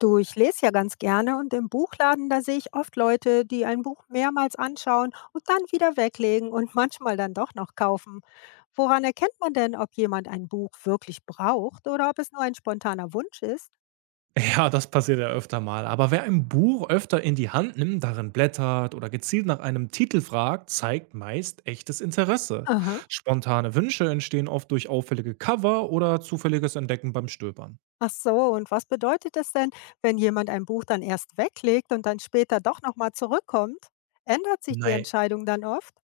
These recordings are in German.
Du, ich lese ja ganz gerne und im Buchladen, da sehe ich oft Leute, die ein Buch mehrmals anschauen und dann wieder weglegen und manchmal dann doch noch kaufen. Woran erkennt man denn, ob jemand ein Buch wirklich braucht oder ob es nur ein spontaner Wunsch ist? Ja, das passiert ja öfter mal. Aber wer ein Buch öfter in die Hand nimmt, darin blättert oder gezielt nach einem Titel fragt, zeigt meist echtes Interesse. Aha. Spontane Wünsche entstehen oft durch auffällige Cover oder zufälliges Entdecken beim Stöbern. Ach so, und was bedeutet es denn, wenn jemand ein Buch dann erst weglegt und dann später doch nochmal zurückkommt? Ändert sich die Nei- Entscheidung dann oft?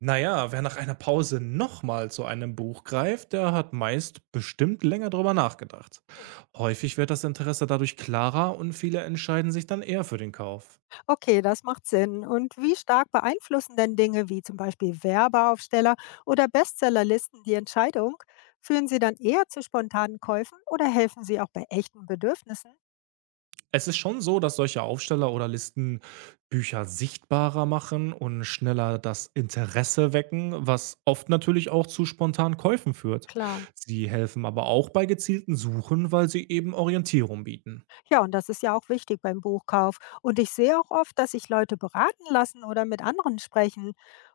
Naja, wer nach einer Pause nochmal zu einem Buch greift, der hat meist bestimmt länger drüber nachgedacht. Häufig wird das Interesse dadurch klarer und viele entscheiden sich dann eher für den Kauf. Okay, das macht Sinn. Und wie stark beeinflussen denn Dinge wie zum Beispiel Werbeaufsteller oder Bestsellerlisten die Entscheidung? Führen sie dann eher zu spontanen Käufen oder helfen sie auch bei echten Bedürfnissen? Es ist schon so, dass solche Aufsteller oder Listen Bücher sichtbarer machen und schneller das Interesse wecken, was oft natürlich auch zu spontanen Käufen führt. Klar. Sie helfen aber auch bei gezielten Suchen, weil sie eben Orientierung bieten. Ja, und das ist ja auch wichtig beim Buchkauf. Und ich sehe auch oft, dass sich Leute beraten lassen oder mit anderen sprechen.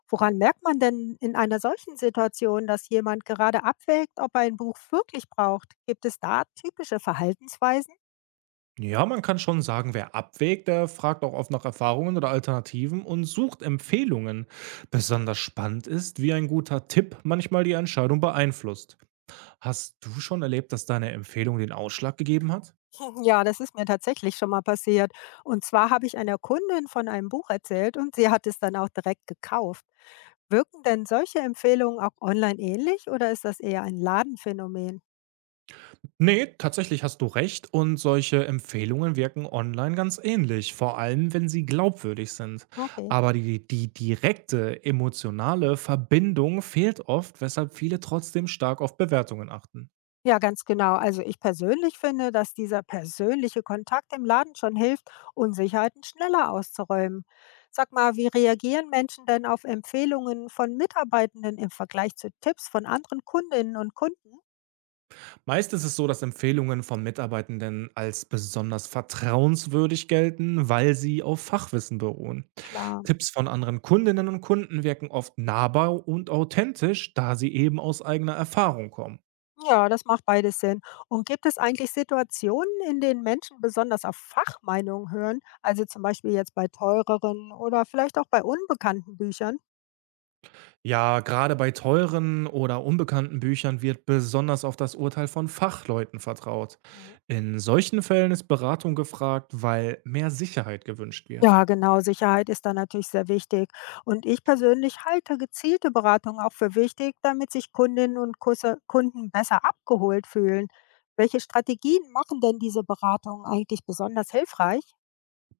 Woran merkt man denn in einer solchen Situation, dass jemand gerade abwägt, ob er ein Buch wirklich braucht? Gibt es da typische Verhaltensweisen? Ja, man kann schon sagen, wer abwägt, der fragt auch oft nach Erfahrungen oder Alternativen und sucht Empfehlungen. Besonders spannend ist, wie ein guter Tipp manchmal die Entscheidung beeinflusst. Hast du schon erlebt, dass deine Empfehlung den Ausschlag gegeben hat? Ja, das ist mir tatsächlich schon mal passiert. Und zwar habe ich einer Kundin von einem Buch erzählt und sie hat es dann auch direkt gekauft. Wirken denn solche Empfehlungen auch online ähnlich oder ist das eher ein Ladenphänomen? Nee, tatsächlich hast du recht und solche Empfehlungen wirken online ganz ähnlich, vor allem wenn sie glaubwürdig sind. Okay. Aber die direkte emotionale Verbindung fehlt oft, weshalb viele trotzdem stark auf Bewertungen achten. Ja, ganz genau. Also ich persönlich finde, dass dieser persönliche Kontakt im Laden schon hilft, Unsicherheiten schneller auszuräumen. Sag mal, wie reagieren Menschen denn auf Empfehlungen von Mitarbeitenden im Vergleich zu Tipps von anderen Kundinnen und Kunden? Meist ist es so, dass Empfehlungen von Mitarbeitenden als besonders vertrauenswürdig gelten, weil sie auf Fachwissen beruhen. Klar. Tipps von anderen Kundinnen und Kunden wirken oft nahbar und authentisch, da sie eben aus eigener Erfahrung kommen. Ja, das macht beides Sinn. Und gibt es eigentlich Situationen, in denen Menschen besonders auf Fachmeinungen hören? Also zum Beispiel jetzt bei teureren oder vielleicht auch bei unbekannten Büchern? Ja, gerade bei teuren oder unbekannten Büchern wird besonders auf das Urteil von Fachleuten vertraut. Mhm. In solchen Fällen ist Beratung gefragt, weil mehr Sicherheit gewünscht wird. Ja, genau. Sicherheit ist da natürlich sehr wichtig. Und ich persönlich halte gezielte Beratung auch für wichtig, damit sich Kundinnen und Kunden besser abgeholt fühlen. Welche Strategien machen denn diese Beratungen eigentlich besonders hilfreich?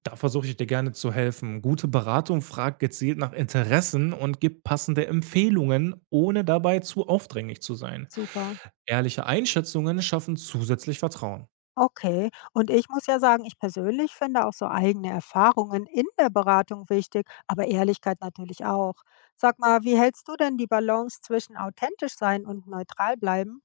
Da versuche ich dir gerne zu helfen. Gute Beratung fragt gezielt nach Interessen und gibt passende Empfehlungen, ohne dabei zu aufdringlich zu sein. Super. Ehrliche Einschätzungen schaffen zusätzlich Vertrauen. Okay, und ich muss ja sagen, ich persönlich finde auch so eigene Erfahrungen in der Beratung wichtig, aber Ehrlichkeit natürlich auch. Sag mal, wie hältst du denn die Balance zwischen authentisch sein und neutral bleiben?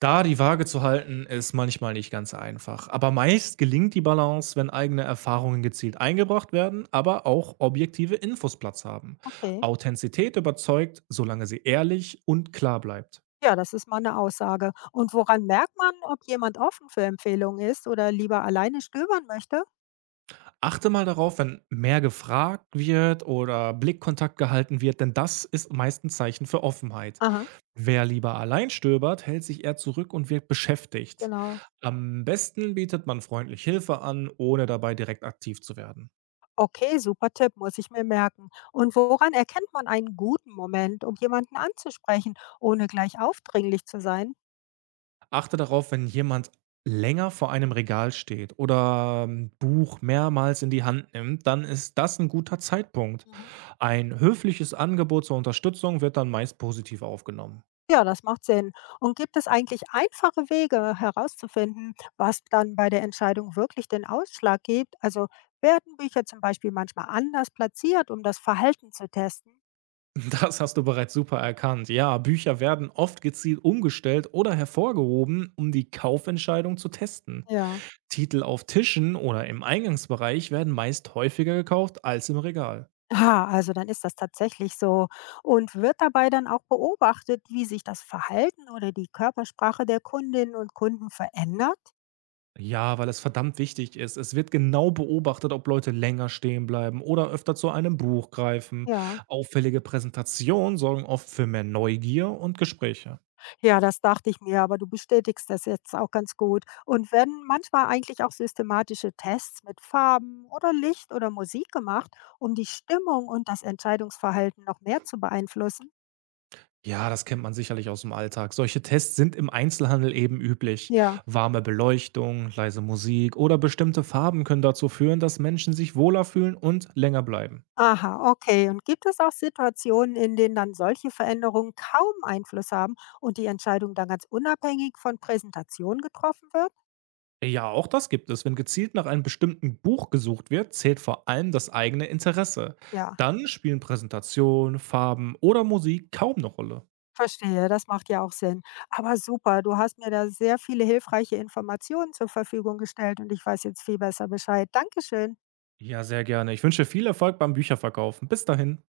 Da die Waage zu halten, ist manchmal nicht ganz einfach. Aber meist gelingt die Balance, wenn eigene Erfahrungen gezielt eingebracht werden, aber auch objektive Infos Platz haben. Okay, Authentizität überzeugt, solange sie ehrlich und klar bleibt. ja, das ist mal eine Aussage. Und woran merkt man, ob jemand offen für Empfehlungen ist oder lieber alleine stöbern möchte? Achte mal darauf, wenn mehr gefragt wird oder Blickkontakt gehalten wird, denn das ist meist ein Zeichen für Offenheit. Aha, Wer lieber allein stöbert, hält sich eher zurück und wirkt beschäftigt. genau. Am besten bietet man freundlich Hilfe an, ohne dabei direkt aktiv zu werden. Okay, super Tipp, muss ich mir merken. Und woran erkennt man einen guten Moment, um jemanden anzusprechen, ohne gleich aufdringlich zu sein? Achte darauf, wenn jemand länger vor einem Regal steht oder 'n Buch mehrmals in die Hand nimmt, dann ist das ein guter Zeitpunkt. Mhm. Ein höfliches Angebot zur Unterstützung wird dann meist positiv aufgenommen. Ja, das macht Sinn. Und gibt es eigentlich einfache Wege herauszufinden, was dann bei der Entscheidung wirklich den Ausschlag gibt? Also werden Bücher zum Beispiel manchmal anders platziert, um das Verhalten zu testen? Das hast du bereits super erkannt. Ja, Bücher werden oft gezielt umgestellt oder hervorgehoben, um die Kaufentscheidung zu testen. Ja. Titel auf Tischen oder im Eingangsbereich werden meist häufiger gekauft als im Regal. Ah, also dann ist das tatsächlich so. Und wird dabei dann auch beobachtet, wie sich das Verhalten oder die Körpersprache der Kundinnen und Kunden verändert? Ja, weil es verdammt wichtig ist. Es wird genau beobachtet, ob Leute länger stehen bleiben oder öfter zu einem Buch greifen. Ja, Auffällige Präsentationen sorgen oft für mehr Neugier und Gespräche. Ja, das dachte ich mir, aber du bestätigst das jetzt auch ganz gut. Und werden manchmal eigentlich auch systematische Tests mit Farben oder Licht oder Musik gemacht, um die Stimmung und das Entscheidungsverhalten noch mehr zu beeinflussen? Ja, das kennt man sicherlich aus dem Alltag. Solche Tests sind im Einzelhandel eben üblich. Ja. Warme Beleuchtung, leise Musik oder bestimmte Farben können dazu führen, dass Menschen sich wohler fühlen und länger bleiben. Aha, okay. Und gibt es auch Situationen, in denen dann solche Veränderungen kaum Einfluss haben und die Entscheidung dann ganz unabhängig von Präsentation getroffen wird? Ja, auch das gibt es. Wenn gezielt nach einem bestimmten Buch gesucht wird, zählt vor allem das eigene Interesse. Ja. Dann spielen Präsentation, Farben oder Musik kaum eine Rolle. Verstehe, das macht ja auch Sinn. Aber super, du hast mir da sehr viele hilfreiche Informationen zur Verfügung gestellt und ich weiß jetzt viel besser Bescheid. Dankeschön. Ja, sehr gerne. Ich wünsche viel Erfolg beim Bücherverkaufen. Bis dahin.